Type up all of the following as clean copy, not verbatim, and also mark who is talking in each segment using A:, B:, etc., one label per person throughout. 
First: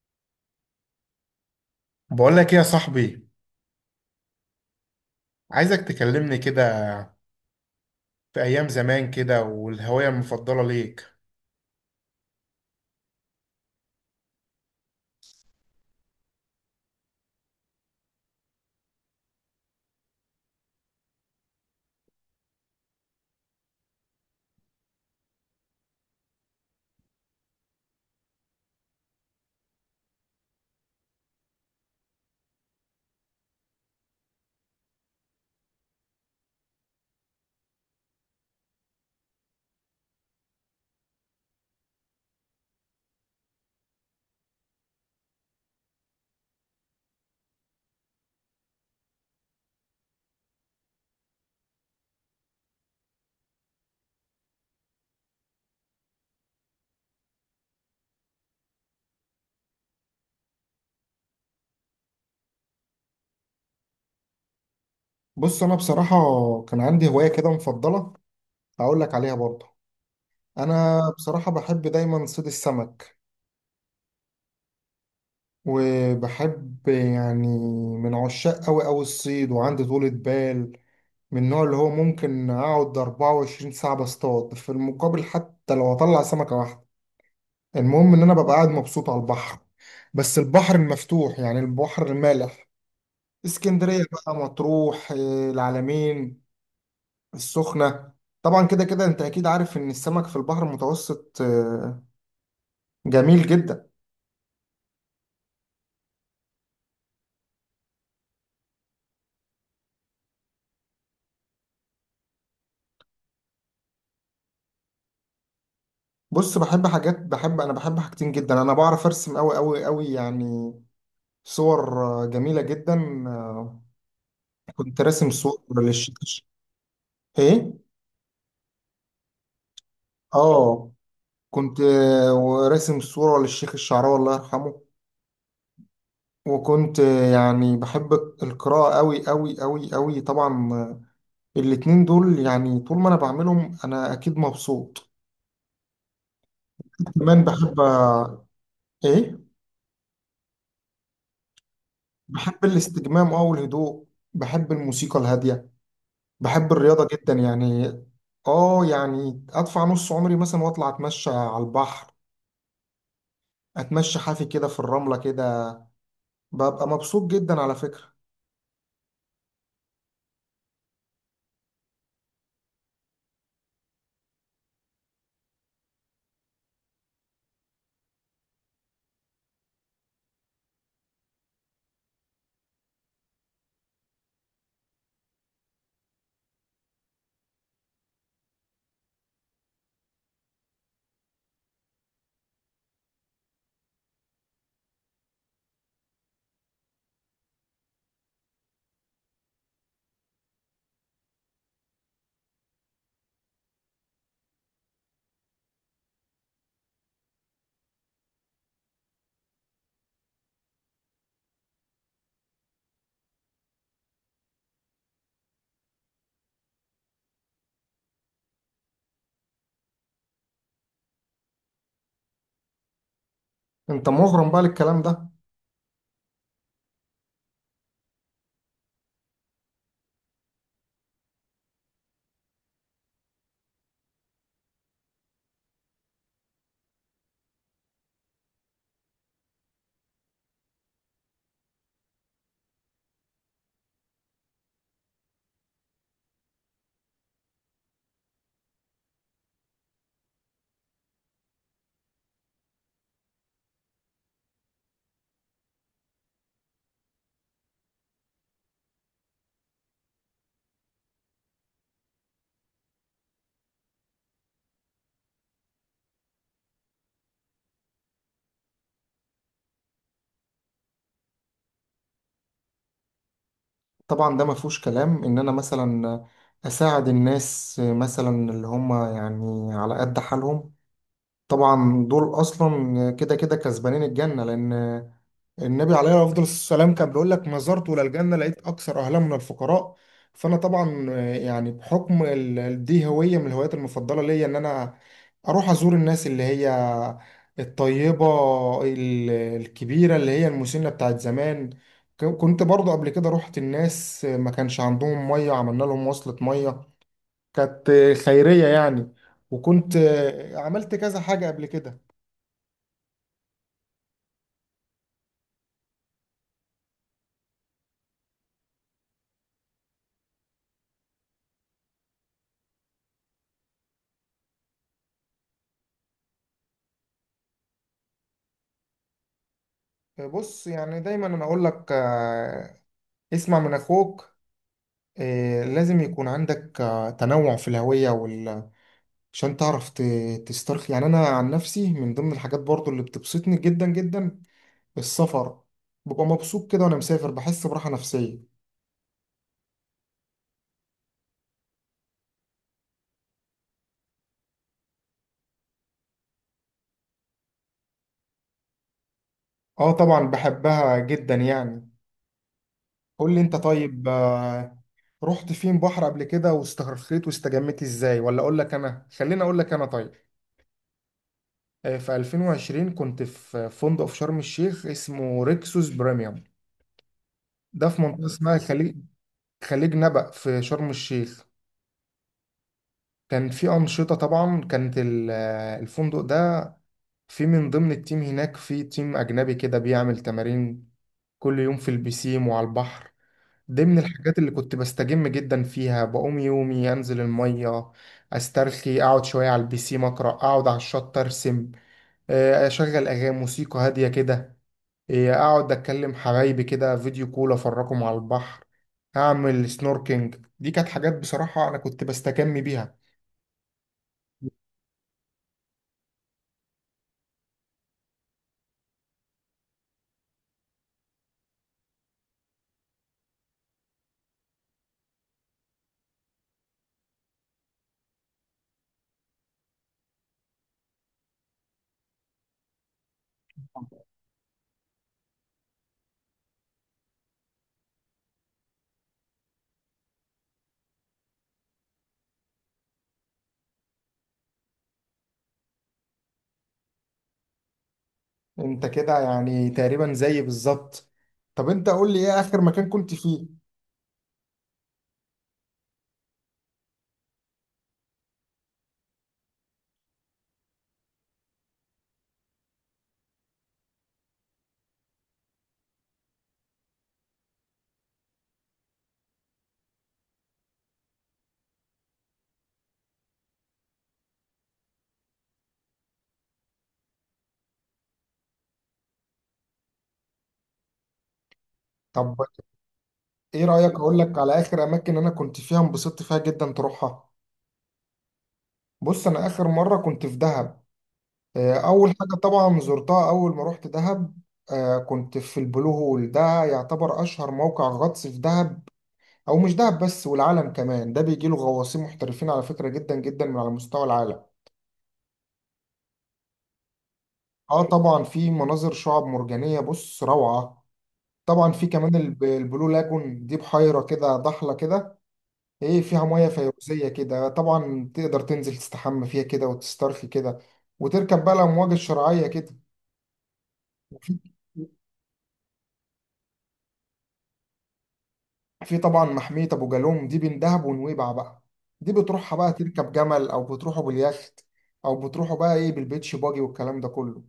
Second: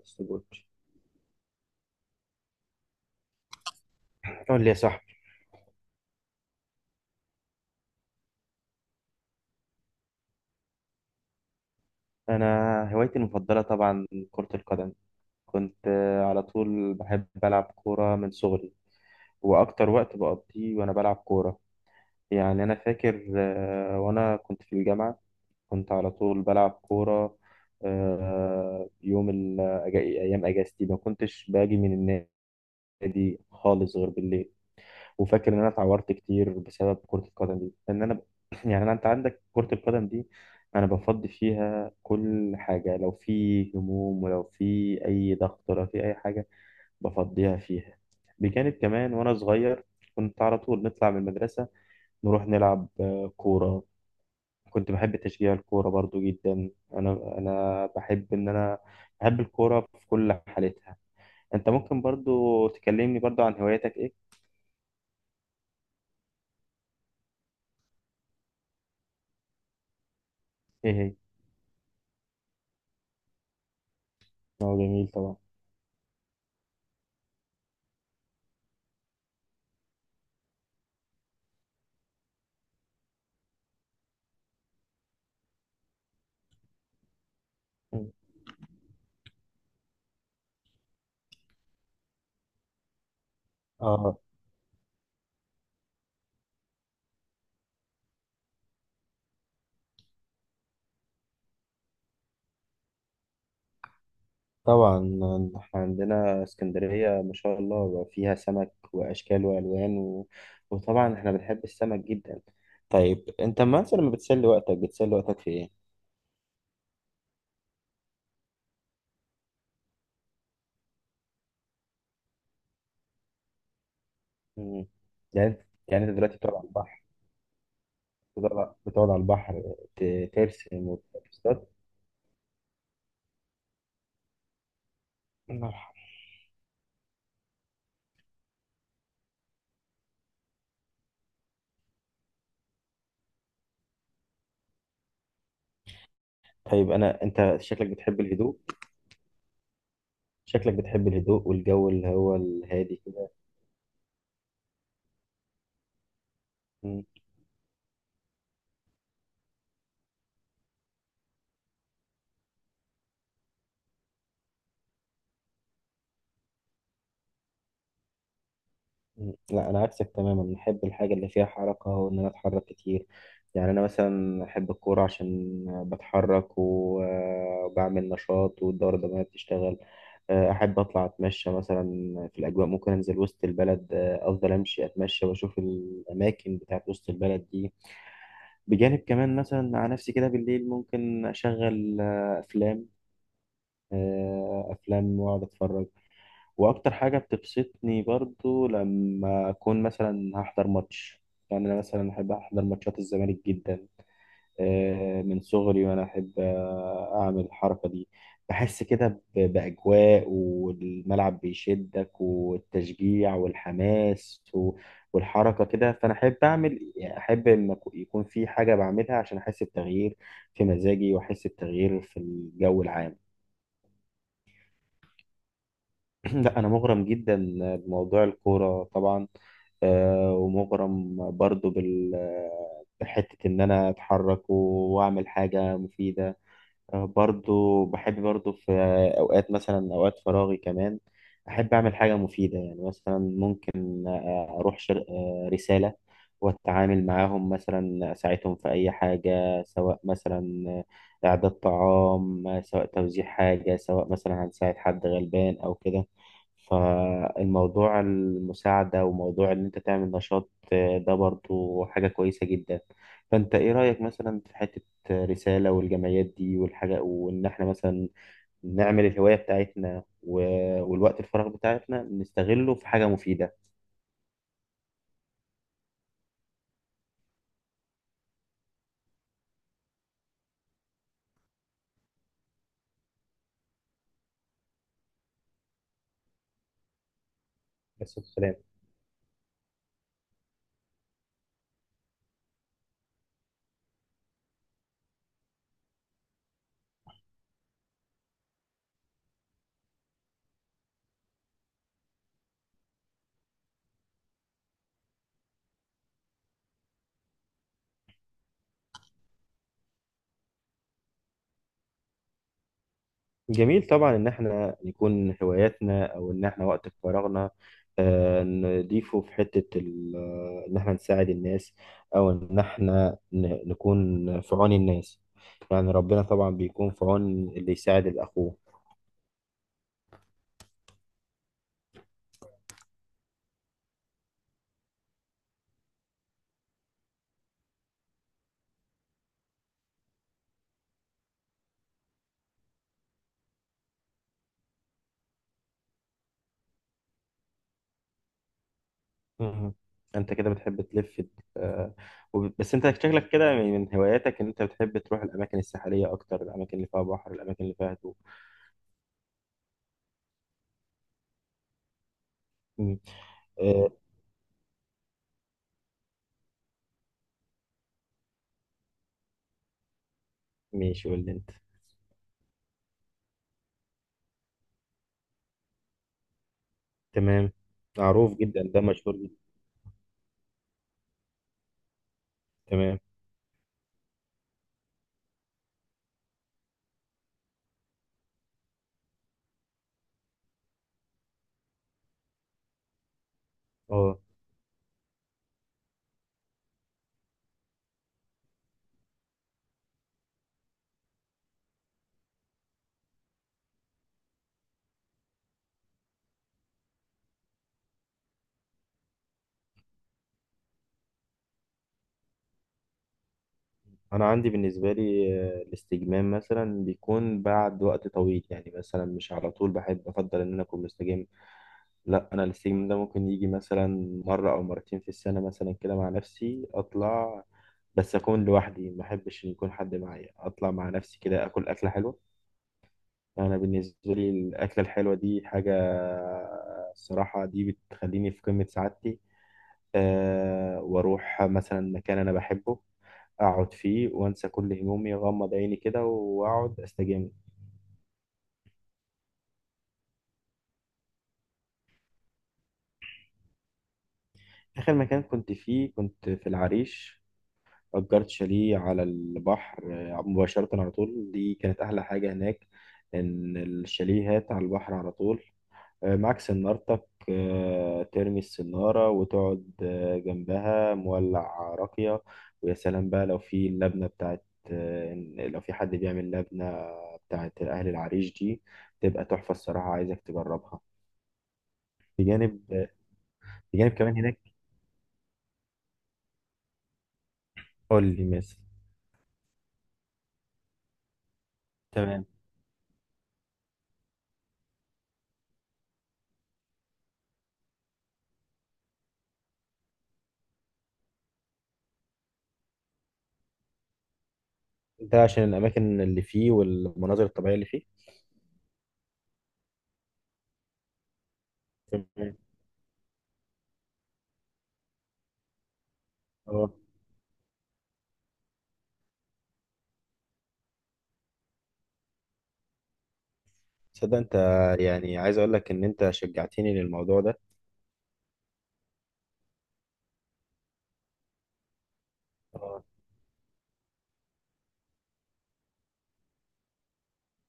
A: السبوت،
B: بقول لك ايه يا صاحبي؟
A: قول لي يا صاحبي.
B: عايزك تكلمني كده في ايام زمان، كده والهوايه المفضله ليك.
A: انا هوايتي المفضله طبعا كره القدم. كنت على طول بحب العب كوره من صغري، واكتر وقت بقضيه وانا بلعب كوره. يعني انا فاكر وانا كنت في الجامعه كنت على طول بلعب كوره. آه، يوم ال- ايام اجازتي ما كنتش باجي من النادي خالص غير بالليل. وفاكر ان انا اتعورت كتير بسبب كرة القدم دي لان انا يعني انا انت عندك كرة القدم دي، انا بفضي فيها كل حاجة لو في هموم ولو في اي ضغط ولو في اي حاجة، بفضيها فيها. بجانب كمان وانا صغير كنت على طول نطلع من المدرسة، نروح نلعب كورة. كنت بحب تشجيع الكورة برضو جدا، انا بحب ان انا بحب الكورة في كل حالتها. انت ممكن برضو تكلمني برضو عن هواياتك ايه؟
B: بص انا بصراحه كان عندي هوايه كده مفضله، هقول لك عليها برضه.
A: ايه
B: انا
A: هي؟
B: بصراحه بحب دايما صيد السمك.
A: اه، جميل طبعا.
B: وبحب يعني، من عشاق قوي قوي الصيد، وعندي طولة بال. من النوع اللي هو ممكن اقعد 24 ساعه بصطاد في المقابل، حتى لو اطلع سمكه واحده. المهم ان انا ببقى قاعد مبسوط على البحر. بس البحر المفتوح يعني البحر المالح. اسكندريه
A: اه
B: بقى، مطروح، العلمين، السخنه. طبعا كده كده انت اكيد عارف ان السمك في البحر المتوسط جميل جدا.
A: طبعا، احنا عندنا اسكندرية ما شاء الله بقى فيها سمك واشكال والوان وطبعا احنا بنحب السمك جدا. طيب انت مثلا لما بتسلي وقتك في ايه؟
B: بص بحب حاجات، بحب حاجتين جدا. انا بعرف ارسم قوي قوي قوي يعني. صور جميله جدا. آه،
A: مم.
B: كنت راسم صور
A: يعني
B: للشيخ.
A: انت دلوقتي بتقعد على البحر،
B: ايه.
A: بتقعد على البحر ترسم
B: اه
A: وتصطاد.
B: كنت راسم صوره للشيخ الشعراوي، الله يرحمه.
A: الله يرحمه.
B: وكنت يعني بحب القراءه قوي قوي قوي قوي طبعا. الاتنين دول يعني طول ما انا بعملهم انا اكيد مبسوط.
A: طيب
B: كمان
A: انت
B: بحب،
A: شكلك بتحب الهدوء،
B: ايه.
A: شكلك بتحب الهدوء والجو اللي هو
B: بحب
A: الهادي
B: الاستجمام او الهدوء. بحب الموسيقى الهادية. بحب الرياضة
A: كده.
B: جدا يعني. اه يعني ادفع نص عمري مثلا واطلع اتمشى على البحر. اتمشى حافي كده في الرملة كده، ببقى مبسوط جدا على فكرة.
A: لا، انا عكسك تماما، احب الحاجه اللي فيها حركه وان انا اتحرك كتير، يعني انا مثلا احب الكوره عشان بتحرك وبعمل نشاط والدوره الدمويه بتشتغل. احب اطلع اتمشى مثلا في الاجواء، ممكن انزل وسط البلد، افضل امشي اتمشى واشوف الاماكن بتاعت وسط البلد دي. بجانب كمان مثلا على نفسي كده بالليل ممكن اشغل افلام واقعد اتفرج. واكتر حاجه بتبسطني برضو لما اكون مثلا هحضر ماتش، يعني انا مثلا احب احضر ماتشات الزمالك جدا من صغري، وانا احب اعمل الحركه دي. بحس كده باجواء والملعب بيشدك والتشجيع والحماس والحركه كده، فانا احب اعمل، يعني احب ان يكون في حاجه بعملها عشان احس بتغيير في مزاجي واحس بتغيير في الجو العام.
B: انت مغرم بقى للكلام ده.
A: لا انا مغرم جدا بموضوع الكوره طبعا، ومغرم برضو بحتة إن أنا أتحرك وأعمل حاجة مفيدة. برضو بحب برضو في أوقات، مثلا أوقات فراغي كمان، أحب أعمل حاجة مفيدة. يعني مثلا ممكن آه، أروح شر... آه، رسالة، وأتعامل معاهم مثلا، أساعدهم في أي حاجة سواء مثلا إعداد طعام، سواء توزيع حاجة، سواء مثلا هنساعد حد غلبان أو كده. فالموضوع المساعدة وموضوع إن أنت تعمل نشاط ده برضو حاجة كويسة جدا. فأنت إيه رأيك مثلا في حتة رسالة والجمعيات دي والحاجة، وإن إحنا مثلا نعمل الهواية بتاعتنا والوقت الفراغ بتاعتنا نستغله في حاجة مفيدة؟
B: طبعا ده ما فيهوش كلام ان انا مثلا اساعد الناس، مثلا اللي هم يعني على قد حالهم. طبعا دول اصلا كده كده كسبانين الجنه، لان النبي عليه افضل السلام كان بيقول لك: ما زرت ولا
A: بس
B: الجنه
A: السلام.
B: لقيت اكثر اهلها من الفقراء. فانا طبعا يعني بحكم دي هويه من الهوايات المفضله ليا، ان انا اروح ازور الناس اللي هي الطيبه، الكبيره اللي هي المسنه بتاعت زمان. كنت برضو قبل كده رحت الناس ما كانش عندهم ميه، عملنا لهم وصلة ميه، كانت خيريه يعني. وكنت عملت كذا حاجه قبل كده.
A: جميل طبعا إن إحنا نكون هواياتنا أو إن إحنا وقت فراغنا نضيفه في حتة إن إحنا نساعد الناس، أو إن إحنا نكون في عون الناس. يعني ربنا طبعا بيكون في عون اللي يساعد الأخوه.
B: بص يعني دايما انا اقول لك اسمع من اخوك. لازم يكون عندك تنوع في الهوية عشان تعرف تسترخي. يعني انا عن نفسي من ضمن الحاجات برضو اللي بتبسطني جدا جدا السفر. ببقى مبسوط كده وانا مسافر، بحس براحة نفسية.
A: مم. انت كده بتحب تلف. آه، بس انت شكلك كده من هواياتك ان انت بتحب تروح الاماكن الساحليه اكتر، الاماكن اللي فيها بحر، الاماكن اللي فيها هدوء.
B: اه طبعا بحبها جدا يعني.
A: مم.
B: قول لي انت
A: آه،
B: طيب، رحت فين بحر قبل كده واسترخيت واستجمت ازاي؟ ولا اقول لك انا، خليني اقول لك انا طيب.
A: ماشي، قول لي انت.
B: في 2020 كنت في فندق في شرم الشيخ اسمه ريكسوس بريميوم.
A: تمام.
B: ده في منطقة
A: معروف
B: اسمها
A: جدا، ده
B: خليج،
A: مشهور جدا.
B: خليج نبأ في شرم الشيخ.
A: تمام.
B: كان في أنشطة طبعا، كانت الفندق ده في من ضمن التيم هناك في تيم أجنبي كده بيعمل تمارين كل يوم في البسيم وعلى البحر. دي من
A: اه.
B: الحاجات اللي كنت بستجم جدا فيها. بقوم يومي أنزل المية، أسترخي، أقعد شوية على البسيم، أقرأ، أقعد على الشط أرسم، أشغل أغاني موسيقى هادية كده. إيه، اقعد اتكلم حبايبي كده فيديو كول، افرجهم على البحر، اعمل سنوركينج. دي كانت حاجات بصراحة انا كنت بستكمي بيها.
A: انا عندي بالنسبه لي الاستجمام مثلا بيكون بعد وقت طويل، يعني مثلا مش على طول بحب افضل ان انا اكون مستجم. لا، انا الاستجمام ده ممكن يجي مثلا مره او مرتين في السنه مثلا، كده مع نفسي اطلع بس اكون لوحدي، ما احبش ان يكون حد معايا، اطلع مع نفسي كده اكل اكله حلوه. انا بالنسبه لي الاكله الحلوه دي حاجه الصراحه دي بتخليني في قمه سعادتي. واروح مثلا مكان انا بحبه، اقعد فيه وانسى كل همومي، اغمض عيني كده واقعد استجم.
B: انت كده يعني تقريبا زي بالظبط. طب انت قول لي ايه اخر مكان كنت فيه؟
A: اخر مكان كنت فيه كنت في العريش، اجرت شاليه على البحر مباشره على طول، دي كانت احلى حاجه هناك ان الشاليهات على البحر على طول. معاك سنارتك، ترمي السنارة وتقعد جنبها مولع راقية. ويا سلام بقى لو في اللبنة بتاعت، لو في حد بيعمل لبنة بتاعت أهل العريش دي، تبقى تحفة الصراحة، عايزك تجربها.
B: طب
A: بجانب
B: ايه رأيك
A: بجانب كمان
B: اقول لك على
A: هناك،
B: اخر اماكن انا كنت فيها انبسطت فيها جدا، تروحها.
A: قول لي مثلا.
B: بص انا اخر مرة كنت في دهب. اول
A: تمام.
B: حاجة طبعا زرتها اول ما رحت دهب، كنت في البلو هول. ده يعتبر اشهر موقع غطس في دهب، او مش دهب بس، والعالم كمان. ده بيجي له غواصين محترفين على فكره جدا جدا من على مستوى العالم.
A: انت عشان الأماكن اللي فيه والمناظر الطبيعية اللي
B: اه
A: فيه.
B: طبعا في مناظر شعاب مرجانيه بص روعه. طبعا في كمان
A: تمام.
B: البلو لاجون، دي بحيره كده ضحله كده، ايه، فيها ميه
A: اه.
B: فيروزيه كده. طبعا تقدر تنزل تستحمى فيها كده وتسترخي كده، وتركب بقى الامواج الشرعيه كده.
A: تصدق انت،
B: وفي
A: يعني عايز اقول لك ان انت شجعتني للموضوع ده.
B: في طبعا محميه ابو جالوم، دي بين دهب ونويبع بقى. دي بتروحها بقى
A: اه.
B: تركب جمل، او بتروحوا باليخت، او بتروحوا بقى ايه بالبيتش باجي والكلام ده كله.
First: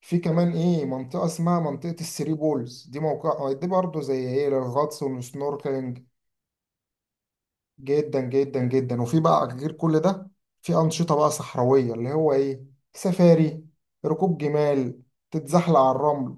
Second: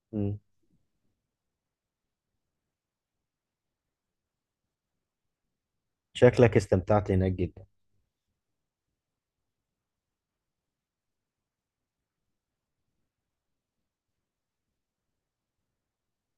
B: في
A: مم.
B: كمان ايه منطقة اسمها منطقة الثري بولز، دي موقع دي برضه زي ايه للغطس والسنوركلينج.
A: شكلك استمتعت هناك جدا.
B: جدا جدا جدا. وفي بقى غير كل ده، في أنشطة بقى صحراوية اللي هو ايه، سفاري، ركوب جمال، تتزحلق على الرمل.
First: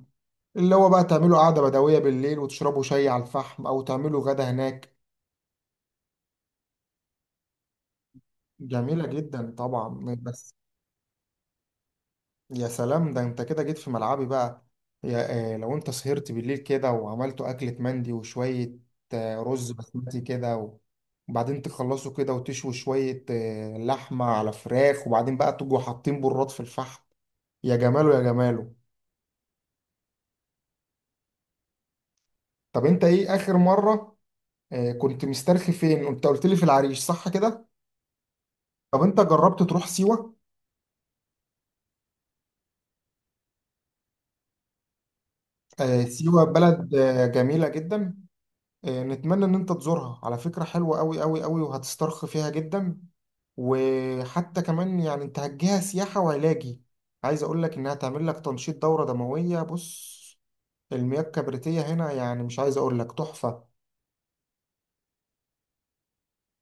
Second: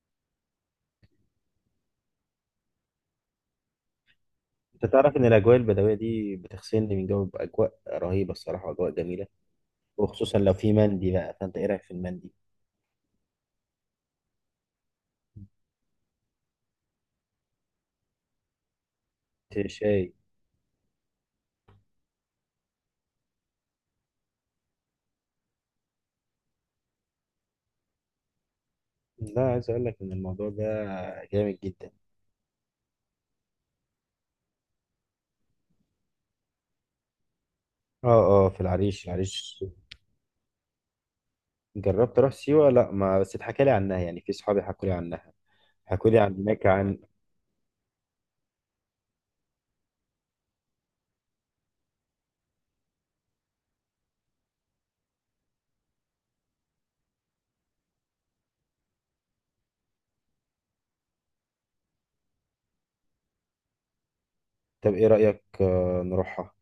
B: اللي هو بقى تعملوا قعدة بدوية بالليل وتشربوا شاي على الفحم، أو تعملوا غدا
A: انت
B: هناك.
A: تعرف ان الاجواء البدويه دي بتغسلني من جو، باجواء رهيبه الصراحه واجواء
B: جميلة
A: جميله،
B: جدا طبعا
A: وخصوصا
B: بس.
A: لو في مندي بقى. فانت ايه رايك في المندي؟
B: يا سلام، ده انت كده جيت في ملعبي بقى. يا آه، لو انت سهرت بالليل كده وعملتوا أكلة مندي وشوية آه
A: انت
B: رز
A: شاي.
B: بسمتي كده و- وبعدين تخلصوا كده وتشووا شوية آه لحمة على فراخ، وبعدين بقى تجوا حاطين براد في الفحم. يا جماله يا جماله.
A: لا عايز اقول لك ان الموضوع ده جامد جدا.
B: طب انت ايه آخر مرة آه كنت مسترخي فين؟ انت قلت لي في العريش صح كده.
A: اه اه، في
B: طب
A: العريش
B: انت جربت
A: العريش.
B: تروح سيوة؟
A: جربت اروح سيوه، لا، ما بس اتحكى لي عنها، يعني في صحابي حكوا لي عنها،
B: آه
A: حكوا لي عن
B: سيوة
A: هناك
B: بلد
A: عن...
B: آه جميلة جدا. نتمنى ان انت تزورها على فكرة، حلوة قوي قوي قوي وهتسترخي فيها جدا. وحتى كمان يعني انت هتجيها سياحة وعلاجي. عايز اقول لك انها تعمل لك تنشيط دورة دموية. بص المياه الكبريتية هنا يعني مش عايز اقول لك، تحفة.
A: طب ايه رايك نروحها؟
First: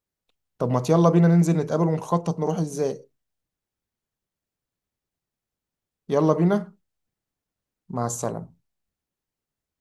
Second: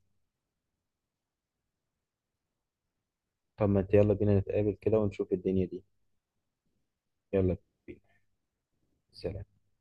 B: طب ما يلا بينا ننزل نتقابل ونخطط نروح ازاي.
A: طب ما انت يلا بينا نتقابل كده ونشوف الدنيا دي.
B: يلا بينا.
A: يلا بينا.
B: مع السلامة.
A: سلام.